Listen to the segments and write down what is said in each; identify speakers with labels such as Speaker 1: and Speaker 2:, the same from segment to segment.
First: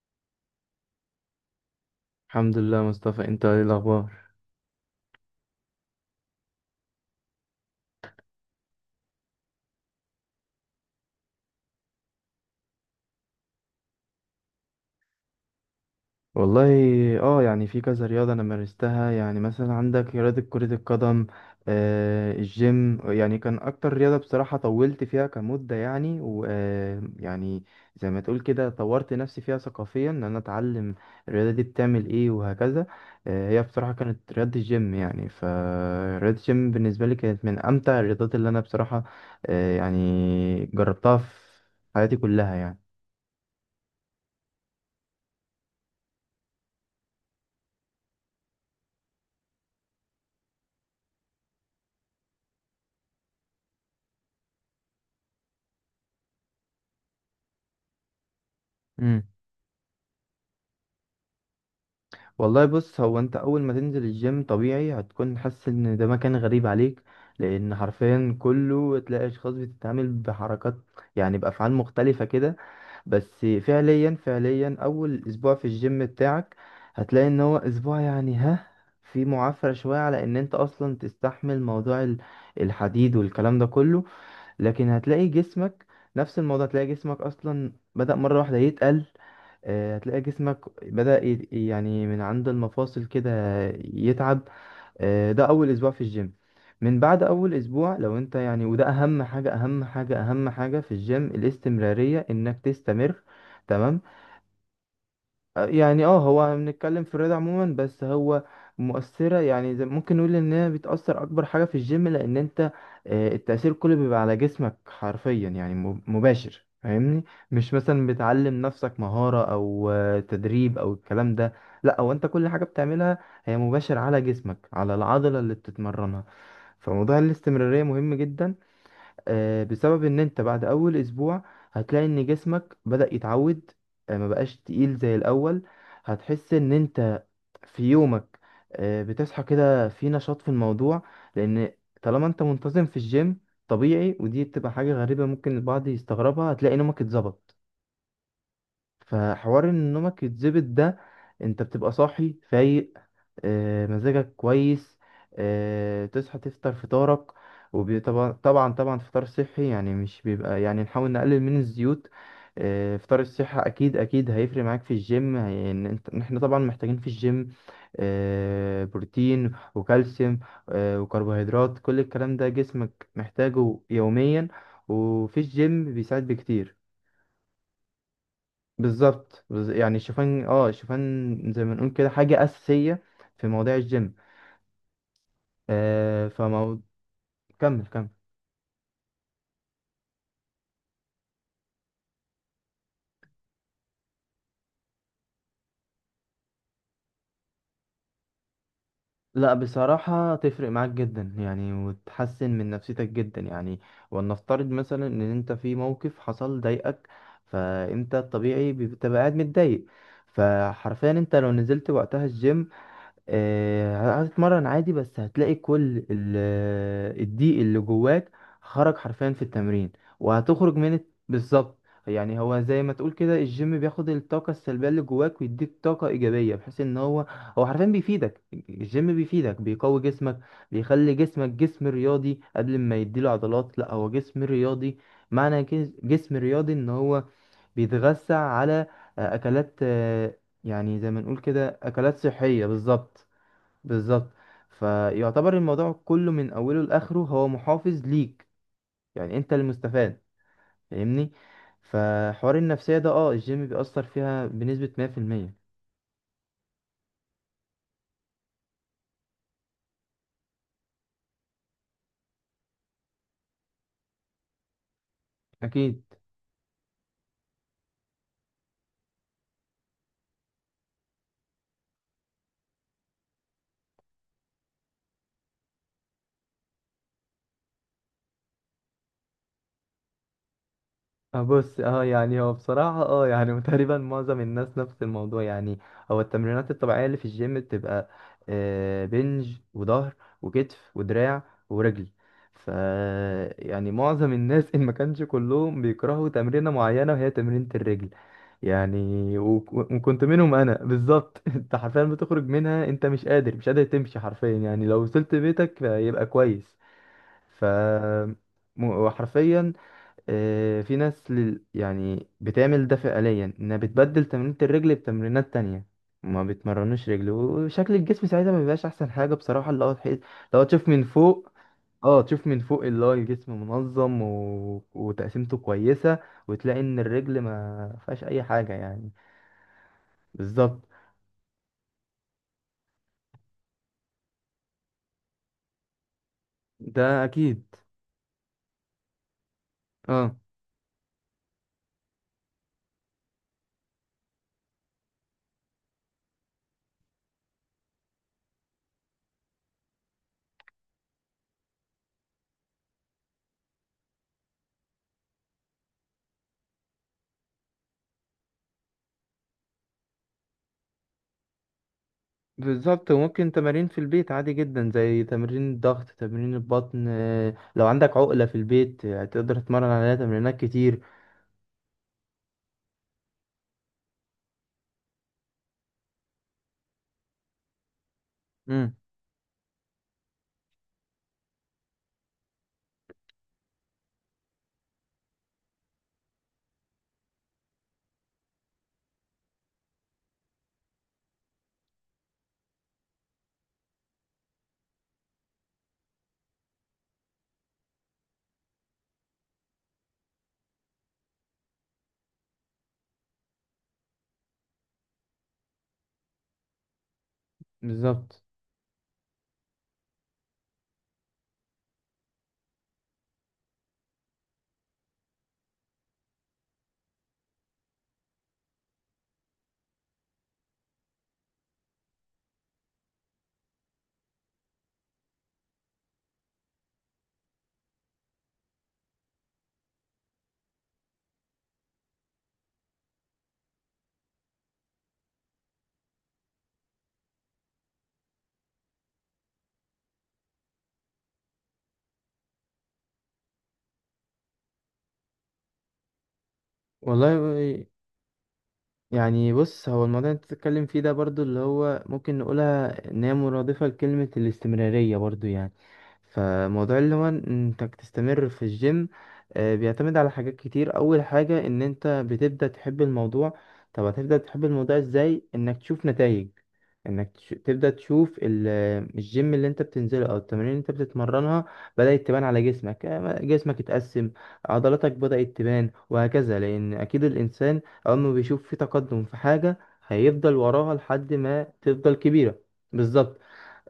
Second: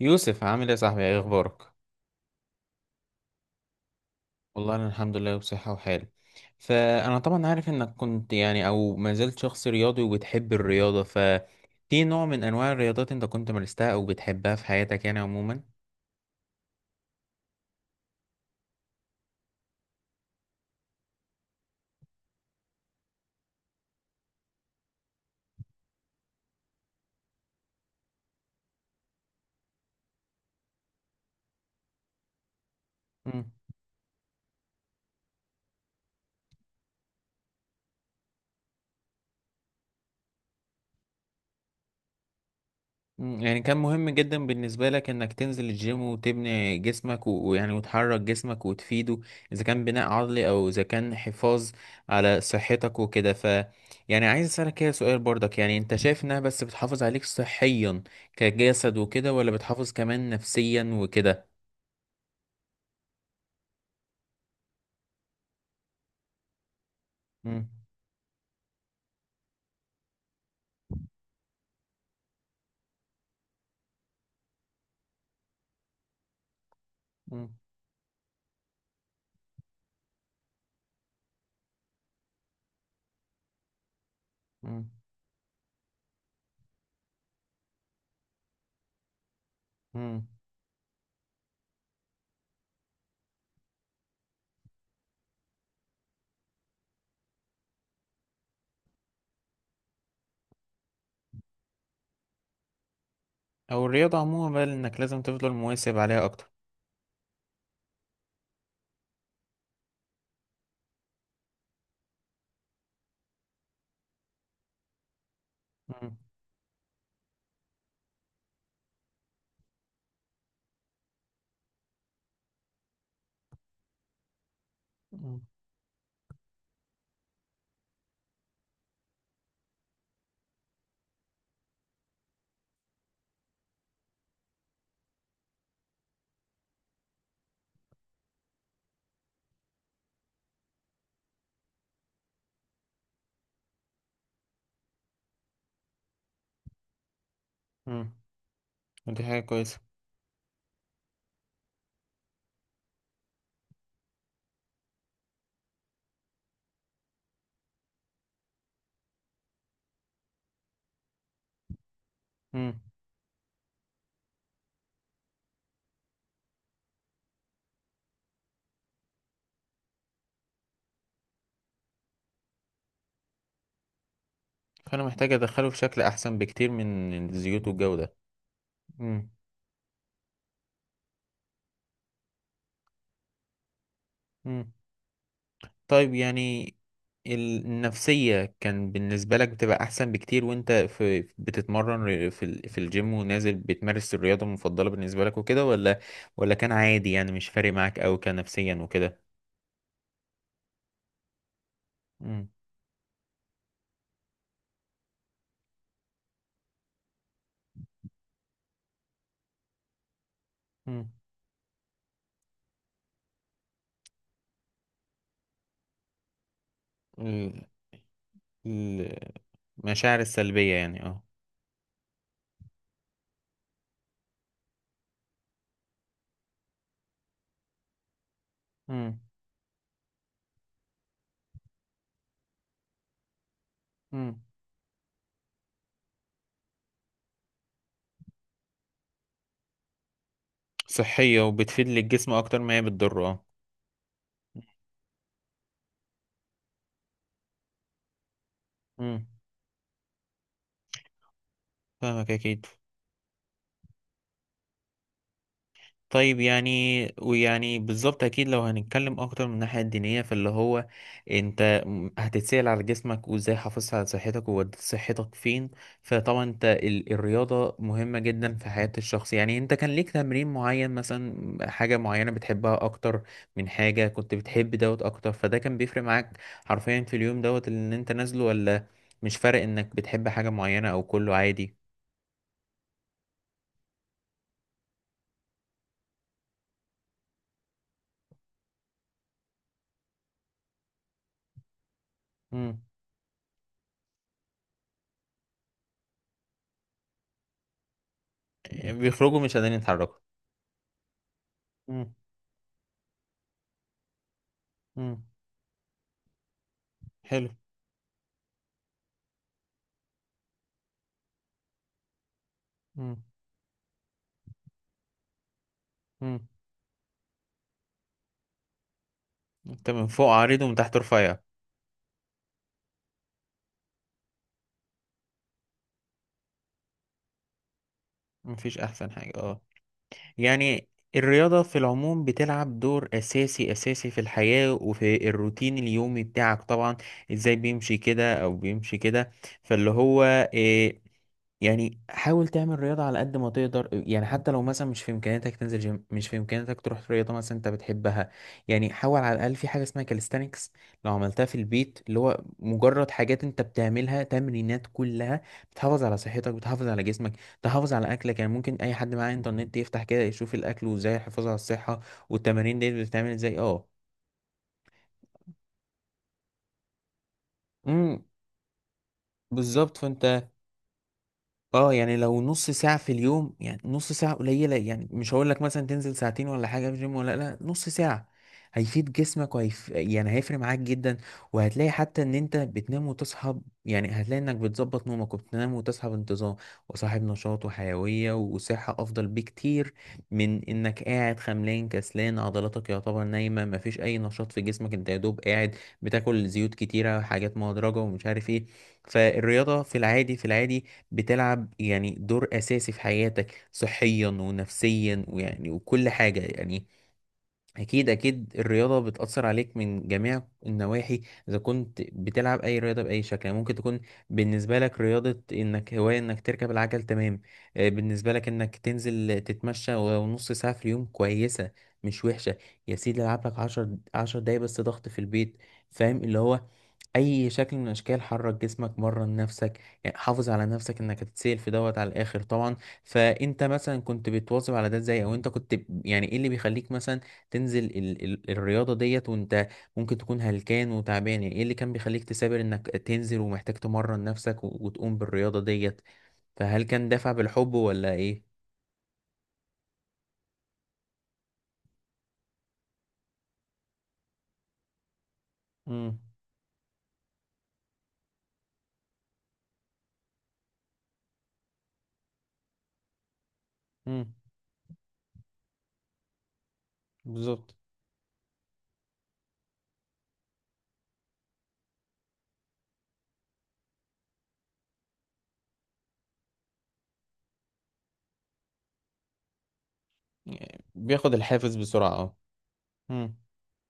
Speaker 1: يوسف، عامل ايه يا صاحبي؟ ايه اخبارك؟
Speaker 2: الحمد لله، مصطفى. انت ايه الاخبار؟
Speaker 1: والله انا الحمد لله بصحة وحال. فانا طبعا عارف انك كنت يعني او ما زلت شخص رياضي وبتحب الرياضة. ففي نوع من انواع الرياضات انت كنت مارستها او بتحبها في حياتك يعني عموما؟
Speaker 2: والله، اه يعني في كذا رياضة انا مارستها. يعني مثلا عندك رياضة كرة القدم. الجيم يعني كان اكتر رياضة، بصراحة طولت فيها كمدة، يعني ويعني يعني زي ما تقول كده، طورت نفسي فيها ثقافيا ان انا اتعلم الرياضة دي بتعمل ايه وهكذا. هي بصراحة كانت رياضة الجيم. يعني فرياضة الجيم بالنسبة لي كانت من امتع الرياضات اللي انا بصراحة يعني جربتها في حياتي كلها. يعني
Speaker 1: مم. يعني كان مهم جدا بالنسبة لك انك تنزل الجيم وتبني جسمك ويعني وتحرك جسمك وتفيده، اذا كان بناء عضلي او اذا كان حفاظ على صحتك وكده. يعني عايز اسألك كده سؤال برضك، يعني انت شايف انها بس بتحافظ عليك صحيا كجسد وكده، ولا بتحافظ كمان نفسيا وكده؟
Speaker 2: والله، بص، هو انت اول ما تنزل الجيم طبيعي هتكون حاسس ان ده مكان غريب عليك،
Speaker 1: مم.
Speaker 2: لان حرفيا كله تلاقي اشخاص بتتعامل بحركات، يعني بافعال مختلفة كده. بس فعليا اول اسبوع في الجيم بتاعك هتلاقي ان
Speaker 1: مم.
Speaker 2: هو اسبوع، يعني في معافرة شوية على ان انت اصلا تستحمل موضوع الحديد والكلام ده كله. لكن
Speaker 1: مم.
Speaker 2: هتلاقي جسمك، نفس الموضوع، هتلاقي جسمك اصلا بدأ مرة واحدة يتقل. هتلاقي
Speaker 1: مم.
Speaker 2: جسمك بدأ يعني من عند المفاصل كده يتعب. ده أول أسبوع في الجيم. من بعد أول أسبوع، لو أنت يعني، وده أهم حاجة أهم حاجة أهم حاجة في الجيم، الاستمرارية إنك تستمر.
Speaker 1: او
Speaker 2: تمام.
Speaker 1: الرياضة عموما بقى، انك لازم تفضل مواظب
Speaker 2: يعني
Speaker 1: عليها اكتر.
Speaker 2: هو بنتكلم في الرياضة عموما، بس هو مؤثرة، يعني زي ممكن نقول ان هي بتأثر اكبر حاجة في الجيم لان انت التأثير كله بيبقى على جسمك حرفيا، يعني
Speaker 1: مم.
Speaker 2: مباشر، فاهمني؟ مش مثلا بتعلم نفسك مهارة او تدريب او الكلام ده. لا، هو انت كل حاجة بتعملها هي مباشر على جسمك، على العضلة
Speaker 1: مم.
Speaker 2: اللي بتتمرنها. فموضوع الاستمرارية مهم جدا، بسبب ان انت بعد اول اسبوع هتلاقي ان جسمك بدأ يتعود. ما بقاش تقيل زي الاول. هتحس ان انت في يومك بتصحى كده في نشاط في الموضوع، لان طالما انت منتظم في الجيم، طبيعي، ودي بتبقى حاجة غريبة ممكن البعض يستغربها، هتلاقي نومك اتظبط.
Speaker 1: مم. ودي حاجة
Speaker 2: فحوار
Speaker 1: كويسة.
Speaker 2: ان نومك يتظبط ده، انت بتبقى صاحي فايق، مزاجك كويس. تصحى تفطر فطارك، وطبعا طبعا طبعا فطار صحي. يعني مش بيبقى، يعني نحاول نقلل من الزيوت.
Speaker 1: مم.
Speaker 2: فطار الصحة أكيد أكيد هيفرق معاك في الجيم، هي- إن أنت إن إحنا طبعا محتاجين في الجيم بروتين وكالسيوم، وكربوهيدرات، كل الكلام ده جسمك محتاجه يوميا.
Speaker 1: فأنا محتاج
Speaker 2: وفي
Speaker 1: أدخله في
Speaker 2: الجيم
Speaker 1: شكل
Speaker 2: بيساعد
Speaker 1: أحسن بكتير
Speaker 2: بكتير.
Speaker 1: من الزيوت والجو ده. مم.
Speaker 2: بالظبط. يعني الشوفان، الشوفان زي ما نقول كده حاجة أساسية في مواضيع الجيم.
Speaker 1: مم. طيب،
Speaker 2: آه،
Speaker 1: يعني
Speaker 2: فمو كمل كمل.
Speaker 1: النفسية كان بالنسبة لك بتبقى أحسن بكتير وأنت في بتتمرن في الجيم ونازل بتمارس الرياضة المفضلة بالنسبة لك وكده، ولا كان عادي يعني مش فارق معاك أوي كنفسيا وكده؟
Speaker 2: لا، بصراحة تفرق معاك جدا يعني،
Speaker 1: مم.
Speaker 2: وتحسن من نفسيتك جدا يعني. ولنفترض مثلا ان انت في موقف حصل ضايقك، فانت الطبيعي بتبقى قاعد متضايق،
Speaker 1: مم.
Speaker 2: فحرفيا انت لو نزلت وقتها الجيم هتتمرن عادي، بس هتلاقي كل الضيق
Speaker 1: ال-
Speaker 2: اللي جواك خرج
Speaker 1: ال-
Speaker 2: حرفيا في التمرين.
Speaker 1: المشاعر السلبية
Speaker 2: وهتخرج من
Speaker 1: يعني، اه.
Speaker 2: بالظبط. يعني هو زي ما تقول كده الجيم بياخد الطاقة السلبية اللي جواك ويديك طاقة إيجابية، بحيث إن هو حرفيا بيفيدك. الجيم
Speaker 1: مم.
Speaker 2: بيفيدك، بيقوي جسمك، بيخلي جسمك جسم رياضي. قبل ما يديله عضلات، لا هو
Speaker 1: مم.
Speaker 2: جسم رياضي. معنى كده جسم رياضي إن هو بيتغذى على أكلات، يعني زي ما نقول
Speaker 1: صحية
Speaker 2: كده
Speaker 1: وبتفيد
Speaker 2: أكلات
Speaker 1: للجسم أكتر
Speaker 2: صحية،
Speaker 1: ما هي بتضره،
Speaker 2: بالظبط
Speaker 1: اه.
Speaker 2: بالظبط. فيعتبر الموضوع كله من اوله لاخره هو محافظ ليك،
Speaker 1: مم.
Speaker 2: يعني انت المستفاد، فاهمني.
Speaker 1: فاهمك
Speaker 2: فحوار
Speaker 1: أكيد.
Speaker 2: النفسية ده، الجيم بيأثر فيها بنسبة 100%.
Speaker 1: طيب، يعني ويعني بالظبط اكيد لو هنتكلم اكتر من الناحيه الدينيه فاللي هو انت هتتسال على جسمك وازاي حافظت على صحتك ووديت صحتك فين.
Speaker 2: اكيد.
Speaker 1: فطبعا انت الرياضه مهمه جدا في حياه الشخص. يعني انت كان ليك تمرين معين مثلا، حاجه معينه بتحبها اكتر من حاجه كنت بتحب دوت اكتر، فده كان بيفرق معاك حرفيا في اليوم دوت اللي انت نازله؟ ولا مش فارق انك بتحب حاجه معينه او كله عادي؟
Speaker 2: بص، يعني هو بصراحة، يعني تقريبا معظم الناس نفس الموضوع يعني. هو التمرينات الطبيعية اللي في الجيم بتبقى بنج وظهر وكتف ودراع ورجل. ف
Speaker 1: مم.
Speaker 2: يعني معظم الناس ان ما كانش كلهم بيكرهوا تمرينة معينة، وهي تمرينة الرجل. يعني
Speaker 1: بيخرجوا مش قادرين يتحركوا.
Speaker 2: وكنت منهم انا بالظبط. انت حرفيا
Speaker 1: مم.
Speaker 2: بتخرج منها انت مش قادر مش قادر تمشي حرفيا، يعني لو
Speaker 1: مم.
Speaker 2: وصلت بيتك يبقى كويس.
Speaker 1: حلو.
Speaker 2: ف وحرفيا في ناس يعني بتعمل ده
Speaker 1: مم.
Speaker 2: فعليا انها بتبدل تمرينة الرجل بتمرينات تانية.
Speaker 1: مم.
Speaker 2: ما بيتمرنوش رجل وشكل الجسم ساعتها ما بيبقاش احسن حاجة، بصراحة اللي
Speaker 1: انت
Speaker 2: هو
Speaker 1: من
Speaker 2: تحس.
Speaker 1: فوق عريض
Speaker 2: لو
Speaker 1: ومن
Speaker 2: تشوف
Speaker 1: تحت
Speaker 2: من
Speaker 1: رفيع.
Speaker 2: فوق اه تشوف من فوق اللي هو الجسم منظم وتقسيمته كويسة، وتلاقي ان الرجل ما فيهاش اي حاجة
Speaker 1: مفيش احسن
Speaker 2: يعني.
Speaker 1: حاجة، اه.
Speaker 2: بالظبط.
Speaker 1: يعني الرياضة في العموم بتلعب دور أساسي أساسي في الحياة وفي الروتين اليومي بتاعك طبعا.
Speaker 2: ده
Speaker 1: إزاي
Speaker 2: اكيد.
Speaker 1: بيمشي كده أو بيمشي كده؟ فاللي هو،
Speaker 2: اه،
Speaker 1: آه، يعني حاول تعمل رياضة على قد ما تقدر. يعني حتى لو مثلا مش في إمكانياتك تنزل جيم، مش في إمكانياتك تروح في رياضة مثلا أنت بتحبها، يعني حاول على الأقل في حاجة اسمها كاليستانكس، لو عملتها في البيت اللي هو مجرد حاجات أنت بتعملها، تمرينات كلها بتحافظ على صحتك، بتحافظ على جسمك، تحافظ على أكلك. يعني ممكن أي حد معاه إنترنت يفتح كده يشوف الأكل، وإزاي الحفاظ على الصحة والتمارين دي
Speaker 2: بالظبط.
Speaker 1: بتتعمل
Speaker 2: وممكن
Speaker 1: إزاي، أه.
Speaker 2: تمارين في البيت عادي جدا، زي تمرين الضغط، تمرين البطن، لو عندك
Speaker 1: امم.
Speaker 2: عقلة في البيت تقدر تتمرن
Speaker 1: بالظبط.
Speaker 2: عليها
Speaker 1: فأنت،
Speaker 2: تمرينات كتير.
Speaker 1: اه، يعني لو نص ساعة في اليوم، يعني نص ساعة قليلة، يعني مش هقول لك مثلا تنزل ساعتين ولا حاجة في الجيم، ولا لا، نص ساعة
Speaker 2: امم.
Speaker 1: هيفيد جسمك، يعني هيفرق معاك جدا. وهتلاقي حتى ان انت بتنام وتصحى يعني هتلاقي انك بتظبط نومك وبتنام وتصحى بانتظام، وصاحب نشاط وحيوية وصحة افضل بكتير من انك قاعد خملان كسلان، عضلاتك يعتبر نايمة، مفيش اي نشاط في جسمك، انت يا دوب قاعد بتاكل زيوت كتيرة، حاجات مهدرجة ومش عارف ايه. فالرياضة في العادي بتلعب يعني دور أساسي في حياتك صحيا ونفسيا ويعني وكل حاجة يعني. أكيد
Speaker 2: بالظبط.
Speaker 1: أكيد الرياضة بتأثر عليك من جميع النواحي. إذا كنت بتلعب أي رياضة بأي شكل، يعني ممكن تكون بالنسبة لك رياضة إنك هواية، إنك تركب العجل، تمام. بالنسبة لك إنك تنزل تتمشى ولو نص ساعة في اليوم، كويسة، مش وحشة. يا سيدي العب لك عشر 10 دقايق بس ضغط في البيت. فاهم؟ اللي هو اي شكل من اشكال، حرك جسمك، مرن نفسك، يعني حافظ على نفسك، انك هتتسال في دوت على الاخر طبعا. فانت مثلا كنت بتواظب على ده ازاي؟ او انت كنت يعني ايه اللي بيخليك مثلا تنزل ال ال الرياضه ديت وانت ممكن تكون هلكان وتعبان؟ يعني ايه اللي كان بيخليك تثابر انك تنزل ومحتاج تمرن نفسك وتقوم بالرياضه ديت؟ فهل كان دافع بالحب
Speaker 2: والله،
Speaker 1: ولا ايه؟
Speaker 2: يعني بص، هو الموضوع اللي انت بتتكلم فيه ده برضو اللي هو ممكن نقولها ان هي مرادفة لكلمة الاستمرارية برضو يعني.
Speaker 1: امم.
Speaker 2: فموضوع اللي هو انك تستمر في الجيم بيعتمد على حاجات كتير. اول حاجة ان انت بتبدأ تحب الموضوع. طب
Speaker 1: امم.
Speaker 2: هتبدأ تحب الموضوع ازاي؟ انك تشوف نتائج. انك
Speaker 1: بالظبط.
Speaker 2: تبدأ تشوف الجيم اللي انت بتنزله، او التمارين اللي انت بتتمرنها، بدأت تبان على جسمك. جسمك اتقسم، عضلاتك بدأت تبان، وهكذا. لان اكيد الانسان أما بيشوف في تقدم في حاجة، هيفضل
Speaker 1: يعني
Speaker 2: وراها
Speaker 1: بياخد
Speaker 2: لحد ما
Speaker 1: الحافز بسرعة،
Speaker 2: تفضل
Speaker 1: اه.
Speaker 2: كبيرة.
Speaker 1: امم.
Speaker 2: بالظبط.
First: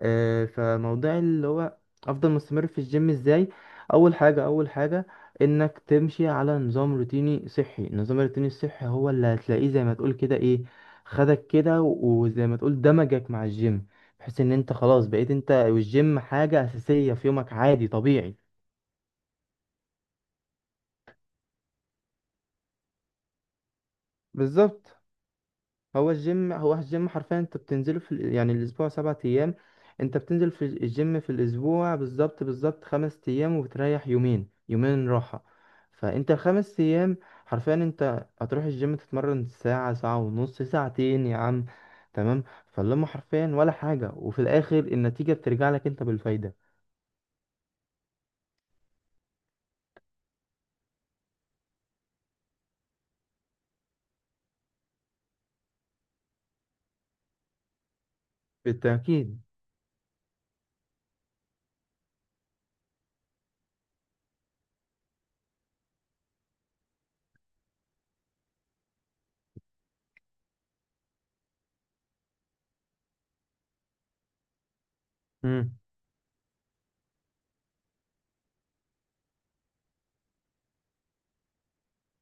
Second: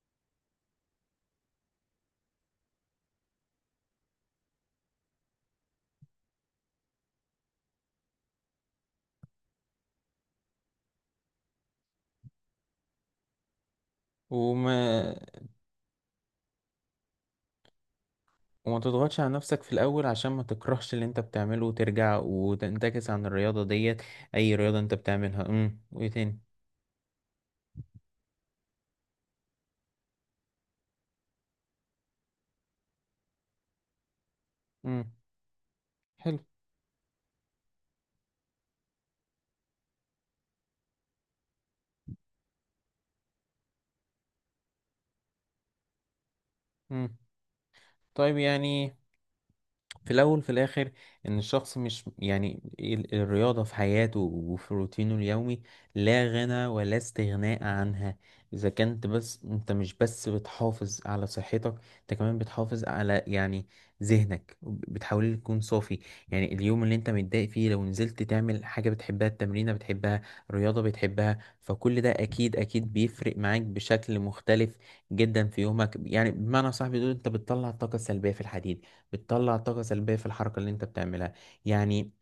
Speaker 2: فموضوع اللي هو أفضل مستمر في الجيم إزاي؟ أول حاجة أول حاجة، إنك تمشي على نظام روتيني صحي. النظام الروتيني الصحي هو اللي هتلاقيه زي ما تقول كده إيه، خدك كده وزي ما تقول دمجك مع الجيم، بحيث إن أنت
Speaker 1: وما
Speaker 2: خلاص بقيت أنت والجيم حاجة أساسية في يومك عادي طبيعي.
Speaker 1: وما تضغطش على نفسك في الأول، عشان ما تكرهش اللي انت بتعمله وترجع وتنتكس عن الرياضة ديت، أي رياضة انت
Speaker 2: بالظبط.
Speaker 1: بتعملها. امم. وإيه
Speaker 2: هو
Speaker 1: تاني؟
Speaker 2: الجيم هو الجيم حرفيا انت بتنزله في يعني الاسبوع 7 ايام. انت بتنزل في الجيم في الاسبوع بالظبط بالظبط 5 ايام، وبتريح يومين، يومين
Speaker 1: امم.
Speaker 2: راحة. فانت
Speaker 1: حلو.
Speaker 2: الخمس ايام حرفيا انت هتروح الجيم، تتمرن ساعة، ساعة ونص، ساعتين يا عم. تمام. فاللهم حرفيا ولا حاجة، وفي الاخر النتيجة بترجع لك انت بالفايدة.
Speaker 1: امم. طيب، يعني في الأول في الآخر، إن الشخص مش يعني الرياضة في حياته وفي روتينه اليومي لا غنى ولا استغناء عنها. إذا كنت، بس
Speaker 2: بالتأكيد.
Speaker 1: أنت مش بس بتحافظ على صحتك، أنت كمان بتحافظ على يعني ذهنك، بتحاول تكون صافي. يعني اليوم اللي أنت متضايق فيه، لو نزلت تعمل حاجة بتحبها، التمرينة بتحبها، الرياضة بتحبها، فكل ده أكيد أكيد بيفرق معاك بشكل مختلف جدا في
Speaker 2: امم.
Speaker 1: يومك. يعني بمعنى صح بيقول، أنت بتطلع الطاقة السلبية في الحديد، بتطلع طاقة سلبية في الحركة اللي انت بتعملها. يعني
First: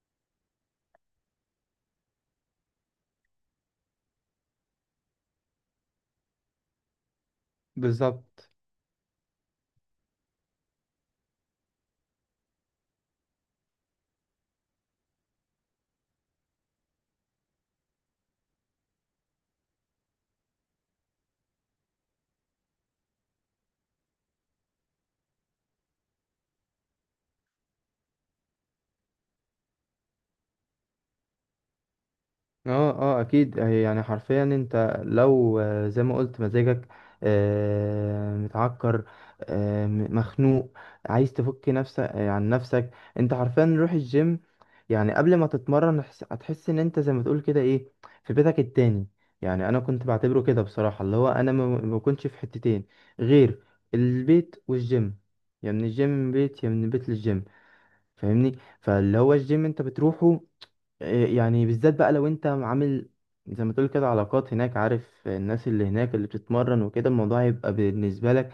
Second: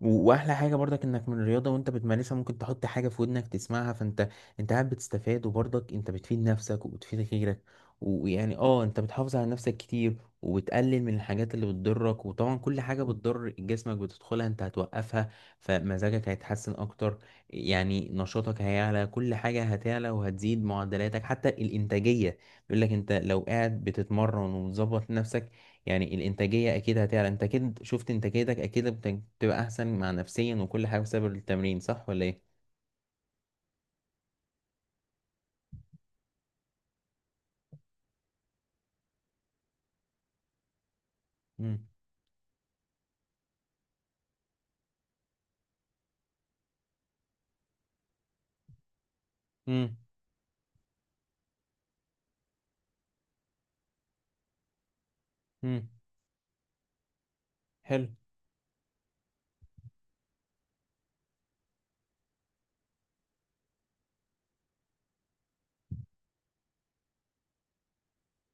Speaker 1: واحلى حاجة برضك انك من الرياضة وانت بتمارسها، ممكن تحط حاجة في ودنك تسمعها. انت قاعد بتستفاد، وبرضك انت بتفيد نفسك وبتفيد غيرك.
Speaker 2: بالظبط.
Speaker 1: ويعني، اه، انت بتحافظ على نفسك كتير، وبتقلل من الحاجات اللي بتضرك. وطبعا كل حاجة بتضر جسمك بتدخلها انت هتوقفها، فمزاجك هيتحسن اكتر. يعني نشاطك هيعلى، كل حاجة هتعلى وهتزيد معدلاتك حتى الانتاجية. بيقول لك انت لو قاعد بتتمرن ومظبط نفسك، يعني الانتاجيه اكيد هتعلى. انت اكيد شفت انتاجيتك اكيد بتبقى احسن مع نفسيا وكل حاجه بسبب التمرين، صح ولا ايه؟
Speaker 2: اه. اه، اكيد. هي يعني حرفيا انت لو زي ما قلت مزاجك متعكر، مخنوق، عايز تفك
Speaker 1: امم.
Speaker 2: نفسك عن نفسك، انت حرفيا روح الجيم. يعني قبل ما تتمرن، هتحس ان انت زي ما تقول كده ايه، في بيتك التاني. يعني انا
Speaker 1: امم.
Speaker 2: كنت بعتبره كده بصراحة اللي هو انا ما كنتش في حتتين غير البيت والجيم. يا من
Speaker 1: امم.
Speaker 2: الجيم من بيت، يا من البيت للجيم.
Speaker 1: حلو.
Speaker 2: فاهمني، فاللي هو الجيم انت بتروحه إيه؟ يعني بالذات بقى، لو انت عامل زي ما تقول كده علاقات هناك، عارف الناس اللي هناك اللي بتتمرن وكده، الموضوع هيبقى بالنسبة لك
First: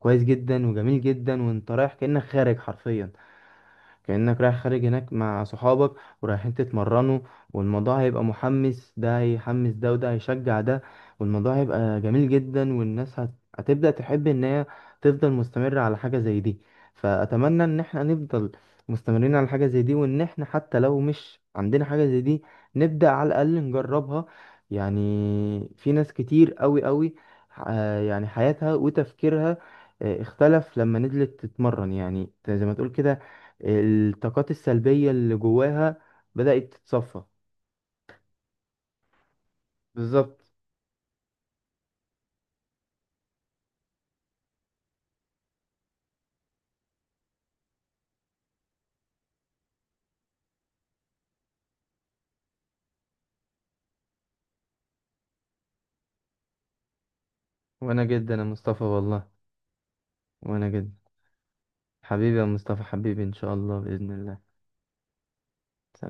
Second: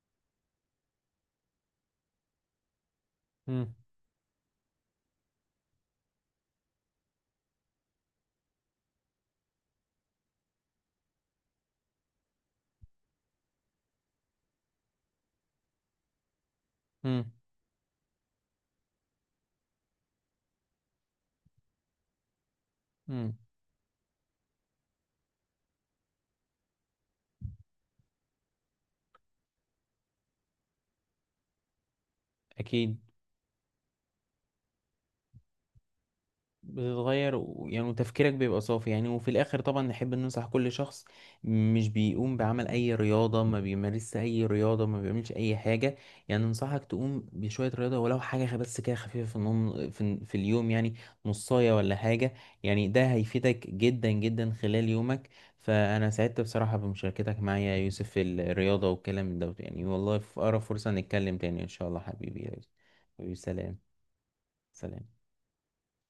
Speaker 2: كويس جدا وجميل جدا، وانت رايح كأنك خارج حرفيا،
Speaker 1: امم.
Speaker 2: كأنك رايح خارج هناك مع صحابك ورايحين تتمرنوا. والموضوع هيبقى محمس، ده هيحمس ده، وده هيشجع ده، والموضوع هيبقى جميل جدا. والناس هتبدأ تحب ان هي تفضل مستمرة على حاجة زي دي.
Speaker 1: امم.
Speaker 2: فأتمنى ان احنا نفضل مستمرين على حاجة زي دي، وان احنا حتى لو مش عندنا حاجة زي دي نبدأ على
Speaker 1: امم.
Speaker 2: الأقل نجربها. يعني في ناس كتير قوي قوي يعني حياتها وتفكيرها اختلف لما نزلت تتمرن، يعني زي ما تقول
Speaker 1: اكيد.
Speaker 2: كده الطاقات السلبية اللي جواها بدأت تتصفى.
Speaker 1: بتتغير، ويعني وتفكيرك بيبقى صافي. يعني وفي الاخر طبعا نحب
Speaker 2: بالظبط.
Speaker 1: ننصح كل شخص مش بيقوم بعمل اي رياضة، ما بيمارسش اي رياضة، ما بيعملش اي حاجة، يعني ننصحك تقوم بشوية رياضة، ولو حاجة بس كده خفيفة في النوم، في اليوم، يعني نصاية ولا حاجة. يعني ده هيفيدك جدا جدا خلال يومك. فانا سعدت بصراحة بمشاركتك معايا يا
Speaker 2: وانا
Speaker 1: يوسف في
Speaker 2: جدا يا مصطفى
Speaker 1: الرياضة
Speaker 2: والله.
Speaker 1: والكلام دوت، يعني والله في اقرب
Speaker 2: وانا
Speaker 1: فرصة
Speaker 2: جدا.
Speaker 1: نتكلم تاني ان شاء الله.
Speaker 2: حبيبي
Speaker 1: حبيبي
Speaker 2: يا
Speaker 1: يا يوسف.
Speaker 2: مصطفى. حبيبي، ان
Speaker 1: حبيبي،
Speaker 2: شاء
Speaker 1: سلام.
Speaker 2: الله، بإذن الله.
Speaker 1: سلام.